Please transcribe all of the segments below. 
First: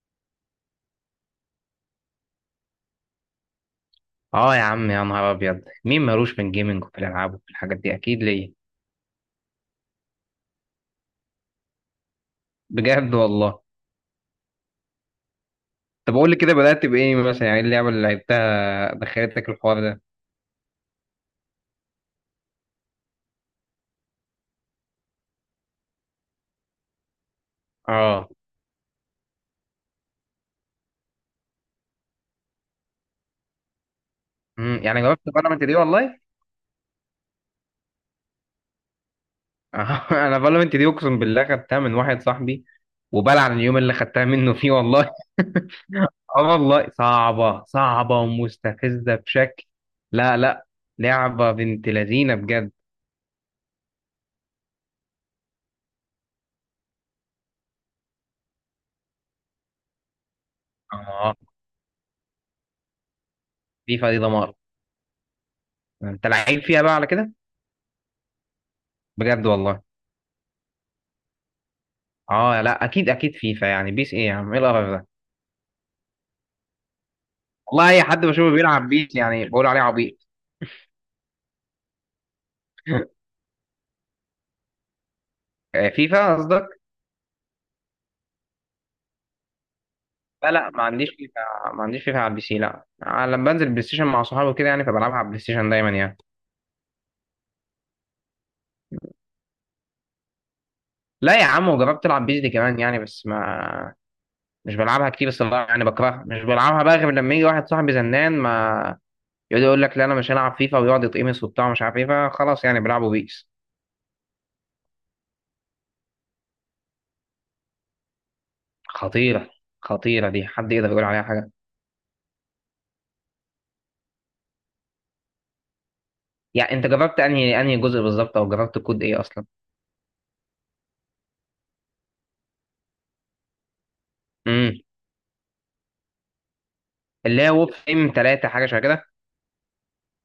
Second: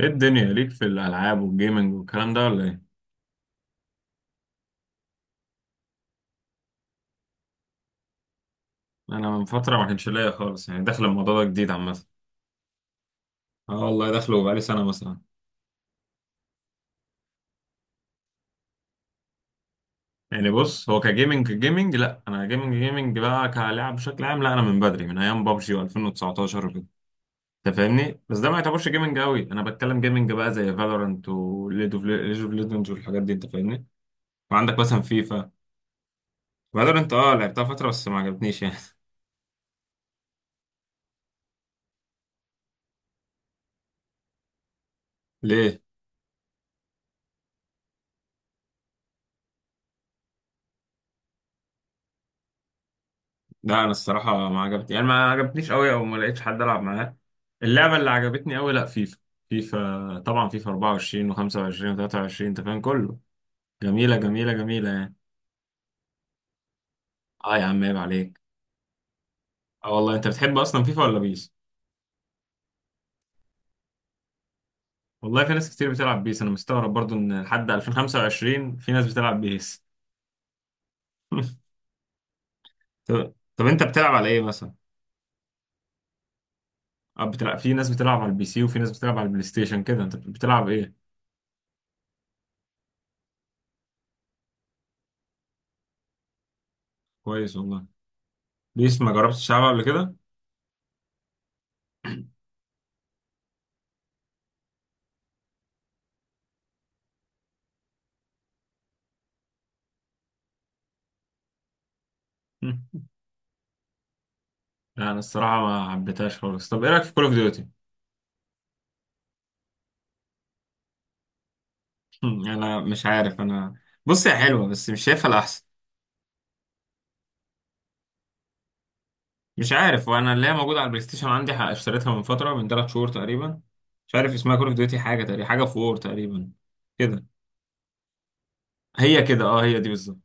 ايه الدنيا ليك في الالعاب والجيمنج والكلام ده ولا ايه؟ اه يا عم، يا نهار ابيض! مين مالوش في الجيمنج وفي الالعاب وفي الحاجات دي؟ اكيد ليه. انا من فتره ما كانش ليا خالص، داخل الموضوع ده جديد عامه. بجد والله؟ اه والله داخله بقالي سنه مثلا. طب قول لي كده، بدات بايه مثلا؟ يعني إيه اللعبه اللي لعبتها دخلتك الحوار ده؟ بص هو كجيمنج جيمنج، لا، انا جيمنج جيمنج بقى كلاعب بشكل عام، لا انا من بدري، من ايام بابجي و2019 وكده. انت فاهمني؟ اه. بس ده ما يعتبرش جيمنج قوي، انا بتكلم جيمنج بقى زي فالورانت وليج اوف ليجندز والحاجات دي، انت فاهمني؟ وعندك مثلا يعني جربت فيفا. فالورنت دي والله. فالورانت اه لعبتها فتره بس ما عجبتنيش يعني. انا فالورنت دي اقسم بالله خدتها من واحد صاحبي، وبلعن اليوم اللي خدتها منه فيه والله. ليه؟ اه والله، صعبه صعبه ومستفزه بشكل. لا لا، لعبه بنت لذينه بجد. لا انا الصراحه ما عجبتني، ما عجبتنيش قوي، او ما لقيتش حد العب معاه. اللعبه اللي عجبتني قوي لا فيفا. فيفا طبعا، فيفا 24 اه، و25 و23، انت فاهم كله، فيفا جميله دي جميله دمار. جميله يعني. انت لعيب فيها بقى على كده؟ اه يا عم، عيب عليك. بجد والله. اه والله، انت بتحب اصلا فيفا ولا بيس؟ اه لا، اكيد اكيد فيفا. يعني بيس؟ ايه يا عم، ايه القرف ده؟ والله في ناس كتير بتلعب بيس، انا مستغرب برضو ان لحد والله، اي حد بشوفه 2025 بيلعب في ناس بيس بتلعب يعني بقول عليه بيس. عبيط. طب طب انت بتلعب على ايه مثلا؟ آه، فيفا قصدك. اه بتلعب، في ناس بتلعب على البي سي وفي ناس بتلعب على البلاي ستيشن، كده انت لا بتلعب لا، ما ايه؟ عنديش فيفا. ما عنديش فيفا على البي سي، لا. لما بنزل بلاي ستيشن مع صحابي كده يعني، فبلعبها على البلاي ستيشن دايما يعني. كويس والله. بيس ما جربتش تلعبها قبل كده؟ لا يا عم، وجربت العب بيس دي كمان يعني، بس ما مش بلعبها كتير. بس والله يعني بكرهها، مش بلعبها بقى غير لما يجي واحد صاحبي زنان ما يقعد يقول لك لا انا مش هلعب فيفا، ويقعد يتقمص وبتاع مش عارف ايه، فخلاص يعني بلعبوا بيس. انا الصراحه ما حبيتهاش خالص. طب ايه رايك في كول اوف ديوتي؟ خطيره. خطيره دي، حد يقدر يقول عليها حاجه؟ انا مش عارف، انا بص هي حلوه بس مش شايفها الاحسن. يعني انت جربت انهي جزء بالظبط، او جربت كود ايه اصلا؟ مش عارف، وانا اللي هي موجوده على البلاي ستيشن عندي اشتريتها من فتره، من 3 شهور تقريبا. مش عارف اسمها، كول امم. اوف ديوتي حاجه تقريبا، حاجه في وور تقريبا كده. اللي هي وور فريم 3 حاجه شبه كده. هي كده اه، هي دي بالظبط.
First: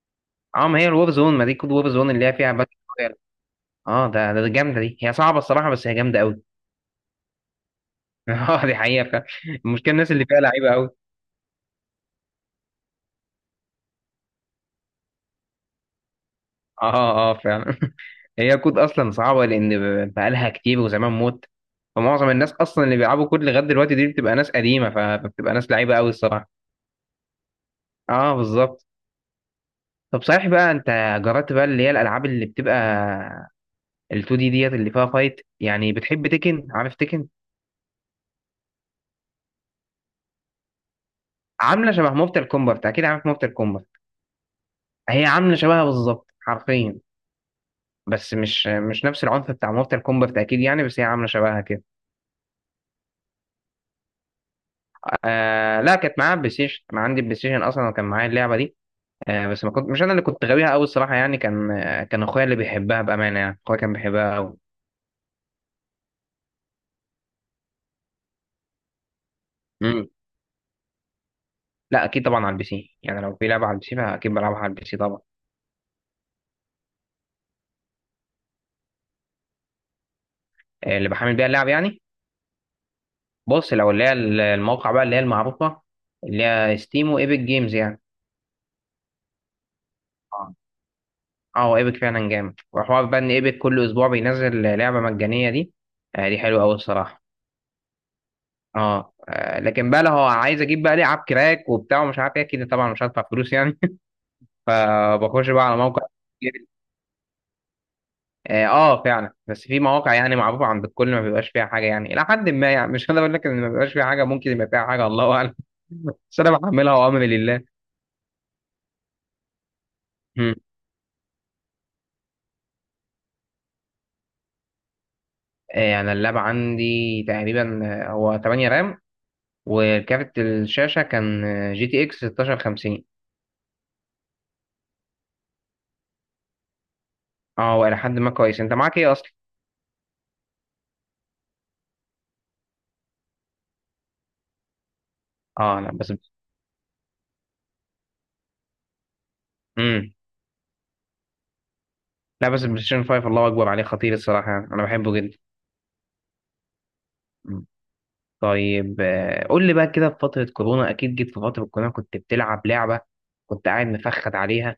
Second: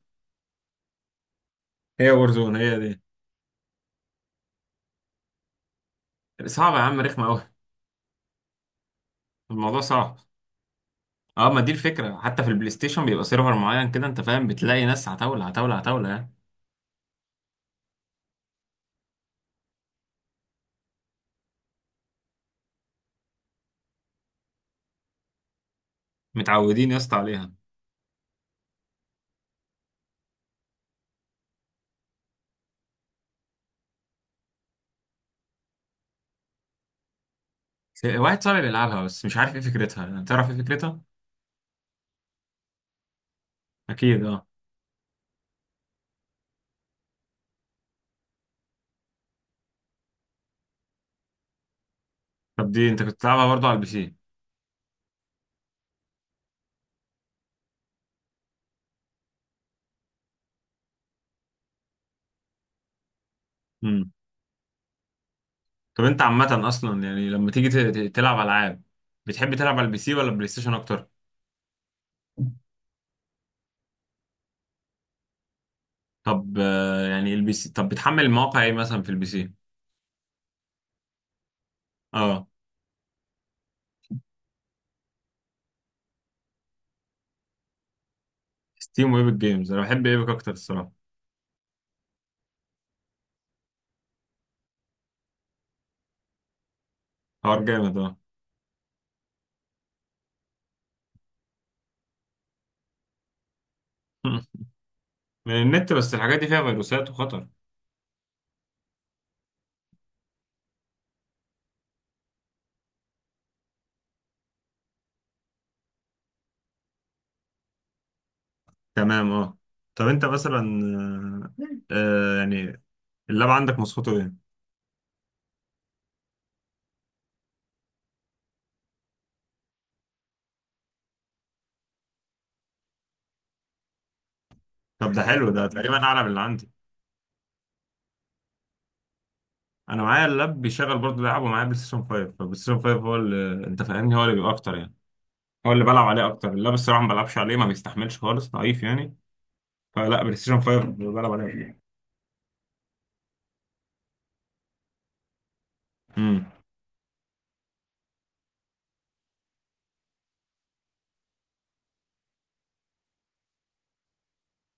اه، ما هي الوور زون، ما دي كود وور هي زون اللي وور هي فيها زون، باتل هي دي. رويال. اه، ده جامده دي، هي صعبه الصراحه بس هي جامده قوي. صعبه يا عم، رخمه قوي. اه دي حقيقه فعلا. الموضوع المشكله الناس صعب. اللي فيها لعيبه قوي. اه ما دي الفكره، حتى في البلاي ستيشن بيبقى سيرفر معين كده، انت فاهم، بتلاقي ناس عتاوله عتاوله عتاوله يعني. اه اه فعلا. هي كود اصلا صعبه، لان بقالها كتير وزمان موت. فمعظم الناس اصلا اللي بيلعبوا كود لغايه دلوقتي دي بتبقى ناس قديمه، فبتبقى ناس لعيبه قوي الصراحه. متعودين يا اسطى عليها. اه بالظبط. طب صحيح بقى، انت جربت بقى اللي هي الالعاب اللي بتبقى ال 2 دي ديت اللي فيها فايت، يعني بتحب تكن، عارف تكن؟ واحد صاحبي بيلعبها بس مش عارف ايه فكرتها، يعني تعرف ايه فكرتها؟ عامله شبه مورتال كومبات، اكيد عارف مورتال كومبات. اكيد اه. هي عامله شبهها بالظبط حرفيا، بس مش نفس العنف بتاع مورتال كومبات اكيد يعني، بس هي عامله شبهها كده. طب دي انت كنت بتلعبها برضو على البي سي؟ لا، كانت معايا بلاي ستيشن، انا عندي بلاي ستيشن اصلا وكان معايا اللعبه دي. بس ما كنت، مش انا اللي كنت غاويها قوي الصراحه يعني، كان كان اخويا اللي بيحبها بامانه يعني، اخويا كان امم. بيحبها قوي. طب انت عامه اصلا، يعني لما تيجي تلعب العاب، بتحب تلعب على البي مم. سي ولا بلاي ستيشن اكتر؟ لا، اكيد طبعا على البي سي يعني، لو في لعبه على البي سي فاكيد بلعبها على البي سي طبعا. طب يعني البي سي، طب بتحمل مواقع ايه مثلا في البي سي؟ اللي بحمل بيها اللعب يعني، اه. بص، لو اللي هي الموقع بقى اللي هي المعروفه، اللي هي ستيم وايبك جيمز يعني. ستيم وايبك جيمز، انا بحب ايبك اكتر اه الصراحه. اه، ايبك فعلا جامد، وحوار بقى ان ايبك كل اسبوع بينزل لعبه مجانيه دي. دي حلوه قوي الصراحه. حوار جامد اه. اه لكن بقى لو هو عايز اجيب بقى لعب كراك وبتاع ومش عارف ايه كده، طبعا مش هدفع فلوس يعني. فبخش من بقى على النت، موقع. بس الحاجات دي فيها فيروسات وخطر. اه فعلا، بس في مواقع يعني معروفه عند الكل ما بيبقاش فيها حاجه يعني الى حد ما، يعني مش هقدر اقول لك ان ما بيبقاش فيها حاجه، ممكن يبقى فيها حاجه الله اعلم. بس انا بحملها وامري لله. تمام اه. طب انت مثلا، آه آه، يعني اللاب عندك مواصفاته ايه؟ انا اللاب عندي تقريبا، هو 8 رام، وكارت الشاشه كان جي تي اكس 1650. طب ده حلو، ده تقريبا اعلى من اللي عندي. اه والى حد ما كويس. انت معاك ايه اصلا؟ انا معايا اللاب بيشغل برضه بيلعب، ومعايا بلاي ستيشن 5، فبلاي ستيشن 5 هو اللي، انت فاهمني، هو اللي بيبقى اكتر يعني. هو اه اللي لا بلعب بس. عليه اكتر، اللاب الصراحه ما بلعبش عليه، ما بيستحملش خالص، ضعيف يعني. امم. فلا، بلاي ستيشن 5 بلعب عليه. لا بس البلاي ستيشن 5 الله اكبر عليه، خطير الصراحه يعني. انا بحبه جدا. امم. مم. طيب قول لي بقى كده، في فتره كورونا اكيد جيت، في فتره كورونا كنت بتلعب لعبه كنت قاعد مفخد عليها.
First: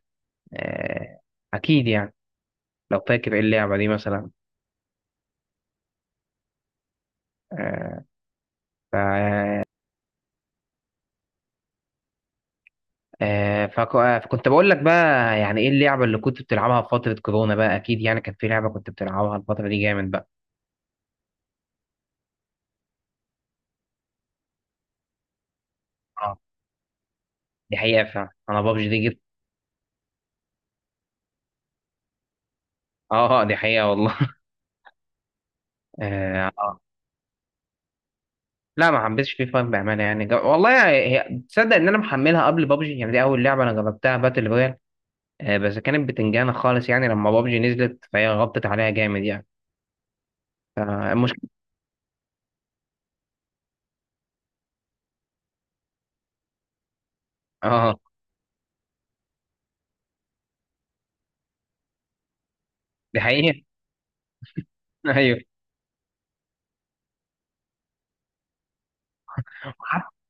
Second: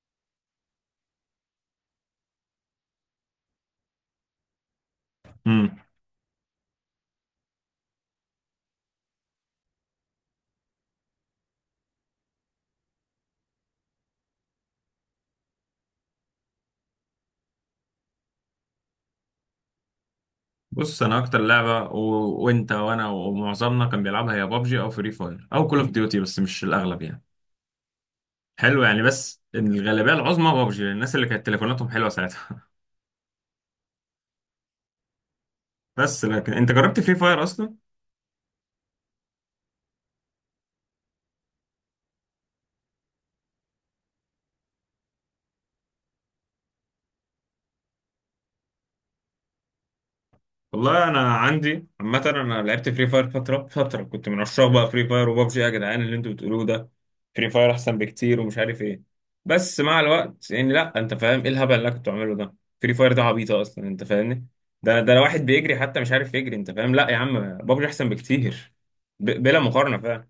آه، اكيد يعني، لو فاكر ايه اللعبه دي مثلا. امم. فكنت بقول لك بقى، يعني ايه اللعبة اللي كنت بتلعبها في فترة كورونا بقى؟ اكيد يعني كان في لعبة كنت بتلعبها الفترة دي جامد بقى. بص انا اكتر لعبه وانت وانا ومعظمنا كان بيلعبها هي بابجي او فري فاير او كول اوف ديوتي، بس اه مش الاغلب يعني. دي حقيقة فعلا، انا حلو بابجي يعني، دي جبت. بس الغالبيه العظمى بابجي، للناس اللي كانت تليفوناتهم حلوه ساعتها. اه دي حقيقة والله. بس اه لكن انت جربت فري فاير اصلا؟ لا، ما حبيتش فيه فرق بأمانة يعني، والله، هي تصدق ان انا محملها قبل بابجي؟ يعني دي اول لعبة انا جربتها باتل رويال. بس كانت بتنجانة خالص يعني، لما بابجي نزلت فهي غطت عليها جامد يعني. والله انا فالمشكلة. عندي عامه، انا لعبت فري فاير فتره، فتره كنت من عشاق بقى فري فاير وبابجي يا جدعان اللي انتوا بتقولوه ده. فري فاير اه احسن بكتير ومش عارف ايه. بس مع الوقت، يعني لا انت فاهم ايه الهبل اللي أنا كنت بعمله ده. فري فاير دي ده عبيطه حقيقة. اصلا، انت فاهمني. ده ده لو ايوه. واحد بيجري حتى مش عارف يجري، انت فاهم، لا يا عم بابجي احسن بكتير. بلا مقارنه فعلا.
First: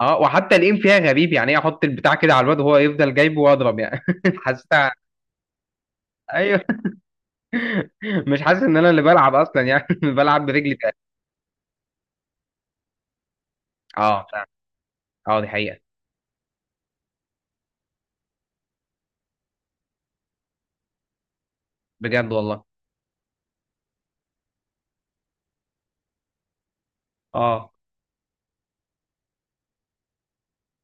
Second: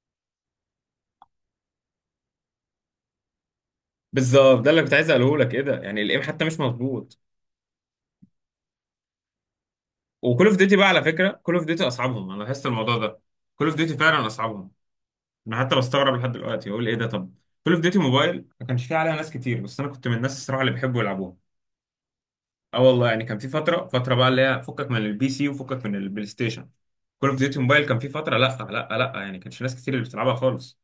اه، وحتى الايم فيها غريب يعني، ايه، احط البتاع كده على الواد وهو يفضل جايبه واضرب يعني بالظبط ده اللي كنت حسيتها. عايز اقوله لك، ايه ده، يعني الايم حتى مش ايوه. مظبوط. مش حاسس ان انا اللي بلعب اصلا يعني وكل بلعب اوف برجلي ديوتي بقى، تقريبا. على فكره كل اوف ديوتي اصعبهم، انا لاحظت الموضوع ده. كل اوف ديوتي فعلا اه فعلا. اصعبهم. اه دي انا حتى حقيقة. بستغرب لحد دلوقتي بقول ايه ده. طب كول اوف ديوتي موبايل، ما كانش فيه عليها ناس كتير، بس انا كنت من الناس الصراحه اللي بيحبوا يلعبوها. بجد والله. اه والله يعني، كان في فتره، فتره بقى اللي هي فكك من البي سي وفكك من البلاي ستيشن، كول اوف ديوتي اه. موبايل كان في فتره، لا لا لا يعني كانش ناس كتير اللي بتلعبها خالص.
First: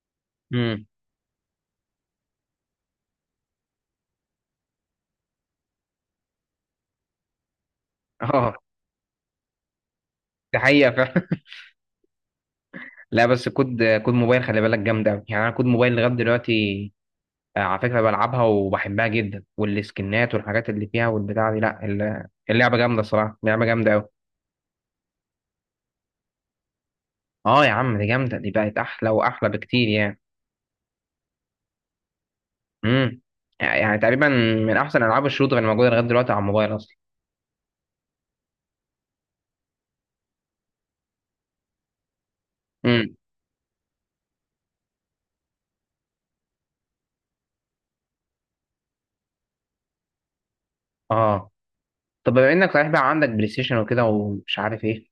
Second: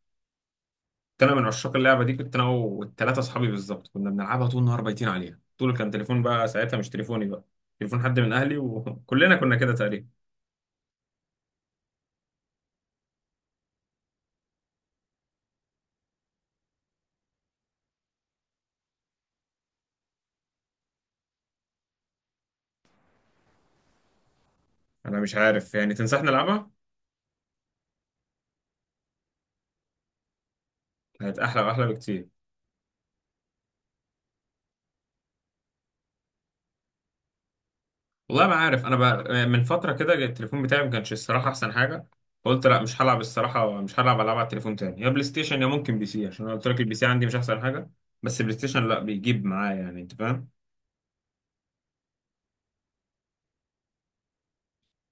امم. كنت انا من عشاق اللعبه دي، كنت انا والثلاثه اصحابي بالظبط كنا بنلعبها طول النهار، بايتين عليها طول، كان تليفون بقى ساعتها، مش تليفوني بقى، تليفون حد من اه اهلي، وكلنا كنا كده تقريبا. دي حقيقة فعلا. لا بس كود، كود موبايل خلي بالك جامد قوي يعني، انا كود موبايل لغاية دلوقتي على فكرة بلعبها وبحبها جدا، والسكنات والحاجات اللي فيها والبتاع دي، لا، اللعبة جامدة الصراحة، لعبة جامدة قوي. انا مش عارف، يعني تنصحني العبها؟ اه يا عم، دي جامدة، دي بقت احلى واحلى بكتير يعني. هتبقى احلى واحلى بكتير. امم، يعني تقريبا من احسن العاب الشوتر اللي موجوده لغايه دلوقتي على الموبايل اصلا. والله ما عارف، انا بقى من فتره كده التليفون بتاعي ما كانش الصراحه احسن حاجه، فقلت لا، مش امم. هلعب الصراحه، مش هلعب العاب على التليفون تاني، يا بلاي ستيشن يا ممكن بي سي، عشان انا قلت لك البي سي عندي مش احسن حاجه. بس بلاي ستيشن لا، بيجيب معايا يعني، انت فاهم. اه. طب بما انك صحيح بقى عندك بلاي ستيشن وكده ومش عارف ايه،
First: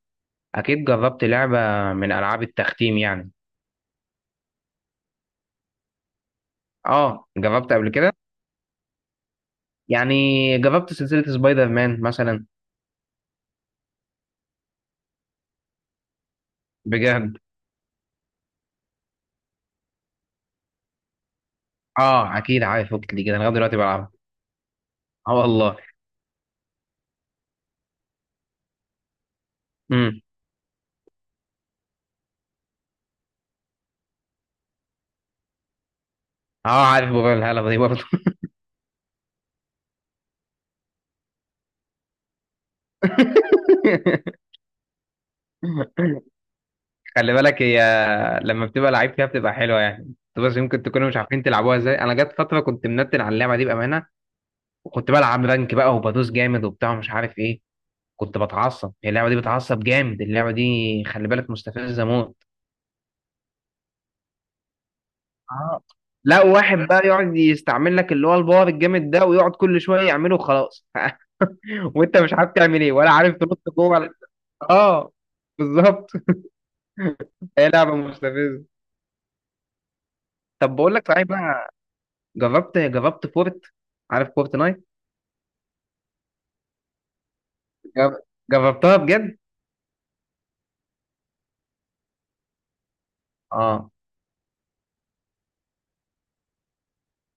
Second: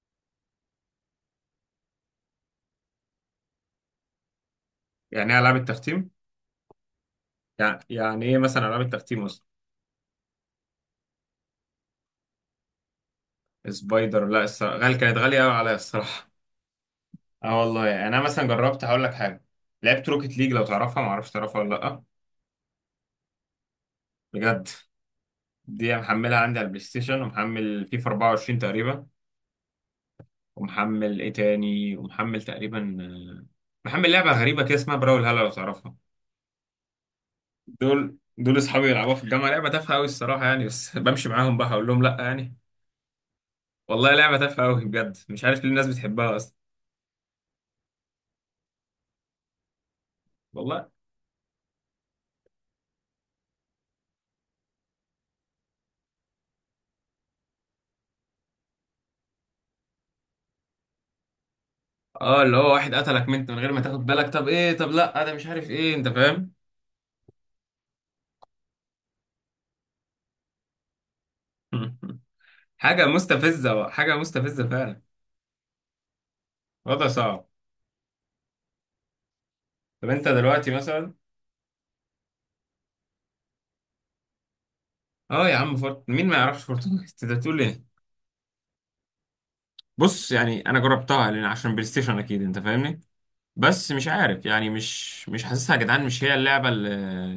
اكيد جربت لعبه من العاب التختيم يعني. يعني ايه العاب التختيم؟ اه، جربت يعني قبل كده؟ يعني ايه مثلا العاب التختيم اصلا؟ يعني جربت سلسله سبايدر مان مثلا. سبايدر لا الصراحه غالي، كانت غاليه قوي عليا الصراحه. بجد. اه والله، يعني انا مثلا جربت هقول لك حاجه، لعبت روكيت ليج، لو تعرفها، ما اعرفش تعرفها ولا لا. اه اكيد عارف، وقت دي كده، أنا لغايه دلوقتي بلعبها. بجد. اه والله. دي محملها عندي على البلاي ستيشن، ومحمل فيفا 24 تقريبا، امم. ومحمل ايه تاني، ومحمل تقريبا محمل لعبة غريبة كده اسمها براول هلا، لو تعرفها. اه عارف، بقول الهلا دي برضه. دول دول اصحابي يلعبوها في الجامعة، لعبة تافهة قوي الصراحة يعني، بس بمشي معاهم بقى اقول لهم لا يعني. والله لعبة تافهة قوي بجد، مش عارف ليه الناس بتحبها اصلا. خلي بالك، هي لما بتبقى لعيب فيها بتبقى حلوه يعني، انتوا بس يمكن والله تكونوا مش عارفين تلعبوها ازاي. انا جت فتره كنت منتن على اللعبه دي بامانه، وكنت بلعب رانك بقى وبدوس جامد وبتاع مش عارف ايه. كنت بتعصب، هي اللعبه دي بتعصب جامد اللعبه دي، خلي بالك مستفزه موت. اه، اللي هو واحد قتلك منت من غير ما تاخد بالك، طب ايه، طب لا انا مش عارف اه، ايه، انت لا، فاهم. واحد بقى يقعد يستعمل لك اللي هو الباور الجامد ده، ويقعد كل شويه يعمله خلاص. وانت مش عارف تعمل ايه، حاجة ولا عارف تنط مستفزة بقى. جوه حاجة مستفزة فعلا. اه بالظبط. وضع صعب. هي لعبه مستفزه. طب انت دلوقتي طب بقول لك مثلا. صحيح بقى، جربت عارف فورت نايت؟ اه يا عم فورت، مين ما يعرفش فورتنايت؟ انت بتقول ايه؟ جر- جربتها بجد. بص يعني انا جربتها لان عشان بلاي ستيشن، اكيد انت فاهمني. اه. بس مش عارف يعني، مش مش حاسسها يا جدعان، مش هي اللعبه اللي،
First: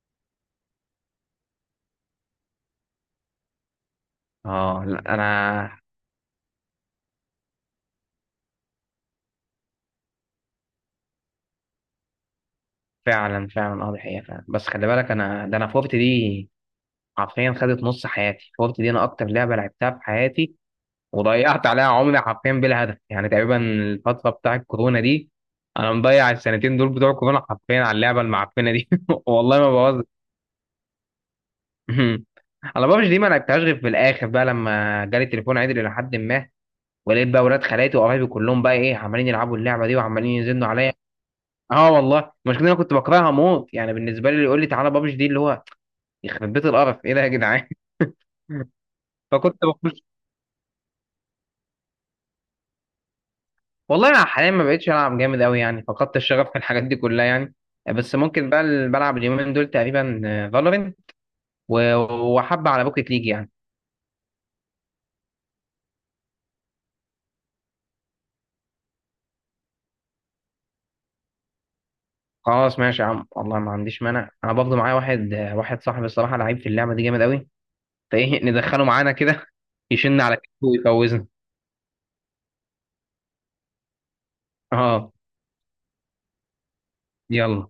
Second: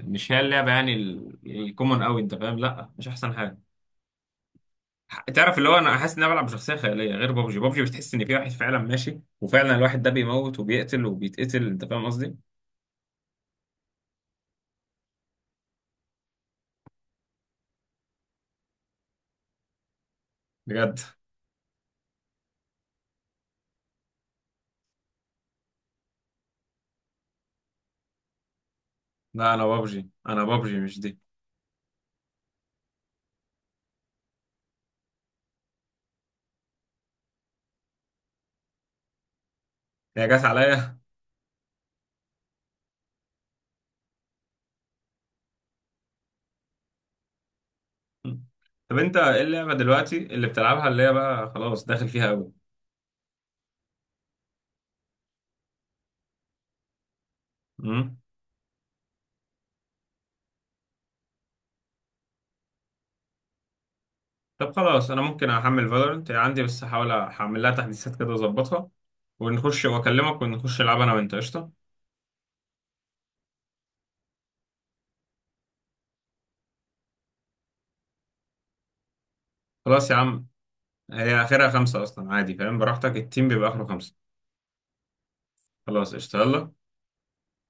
مش هي اللعبه يعني الكومن قوي، انت فاهم، لا مش احسن حاجه. اه لا انا. تعرف اللي هو انا حاسس ان انا بلعب بشخصيه خياليه، غير بابجي، بابجي بتحس ان في واحد فعلا ماشي وفعلا الواحد ده بيموت وبيقتل وبيتقتل، انت فاهم قصدي؟ فعلا فعلا. اه دي حقيقة فعلا، بس خلي بالك، انا ده، انا فورت دي حرفيا خدت نص حياتي، فورت دي انا اكتر لعبة لعبتها في حياتي. بجد. وضيعت عليها عمري حرفيا بلا هدف يعني، تقريبا الفترة بتاع الكورونا دي، انا مضيع السنتين دول بتوع الكورونا حرفيا على اللعبة المعفنة دي لا والله انا ما بهزر. بابجي، انا بابجي مش دي. انا بابجي دي ما لعبتهاش غير في الاخر بقى لما جالي تليفون عدل الى حد ما، ولقيت بقى ولاد خالاتي وقرايبي كلهم بقى ايه عمالين يلعبوا اللعبه دي هي وعمالين جت يزنوا عليا. عليا. اه والله. المشكله إن انا كنت بكرهها موت يعني، بالنسبه لي اللي يقول لي تعالى بابجي دي اللي هو يخرب بيت، القرف ايه ده يا جدعان. طب انت ايه فكنت اللعبه بخش. دلوقتي اللي بتلعبها اللي هي بقى خلاص داخل فيها والله انا حاليا ما بقتش العب جامد قوي يعني، فقدت الشغف في الحاجات دي كلها يعني، قوي؟ بس ممكن بقى اللي بلعب اليومين دول تقريبا فالورنت، وحبه على بوكيت ليج يعني. طب خلاص انا ممكن احمل فالورنت عندي، بس هحاول احمل لها تحديثات كده واظبطها، ونخش واكلمك ونخش العب انا وانت، قشطه. خلاص ماشي يا عم، والله ما عنديش مانع. انا برضه معايا واحد، واحد صاحبي الصراحه لعيب في اللعبه دي جامد قوي، فايه ندخله معانا كده خلاص يا يشن على عم. كتفه ويفوزنا. هي اخرها خمسه اصلا، عادي فاهم، براحتك، التيم بيبقى اخره خمسه. اه خلاص، قشطه، يلا. يلا.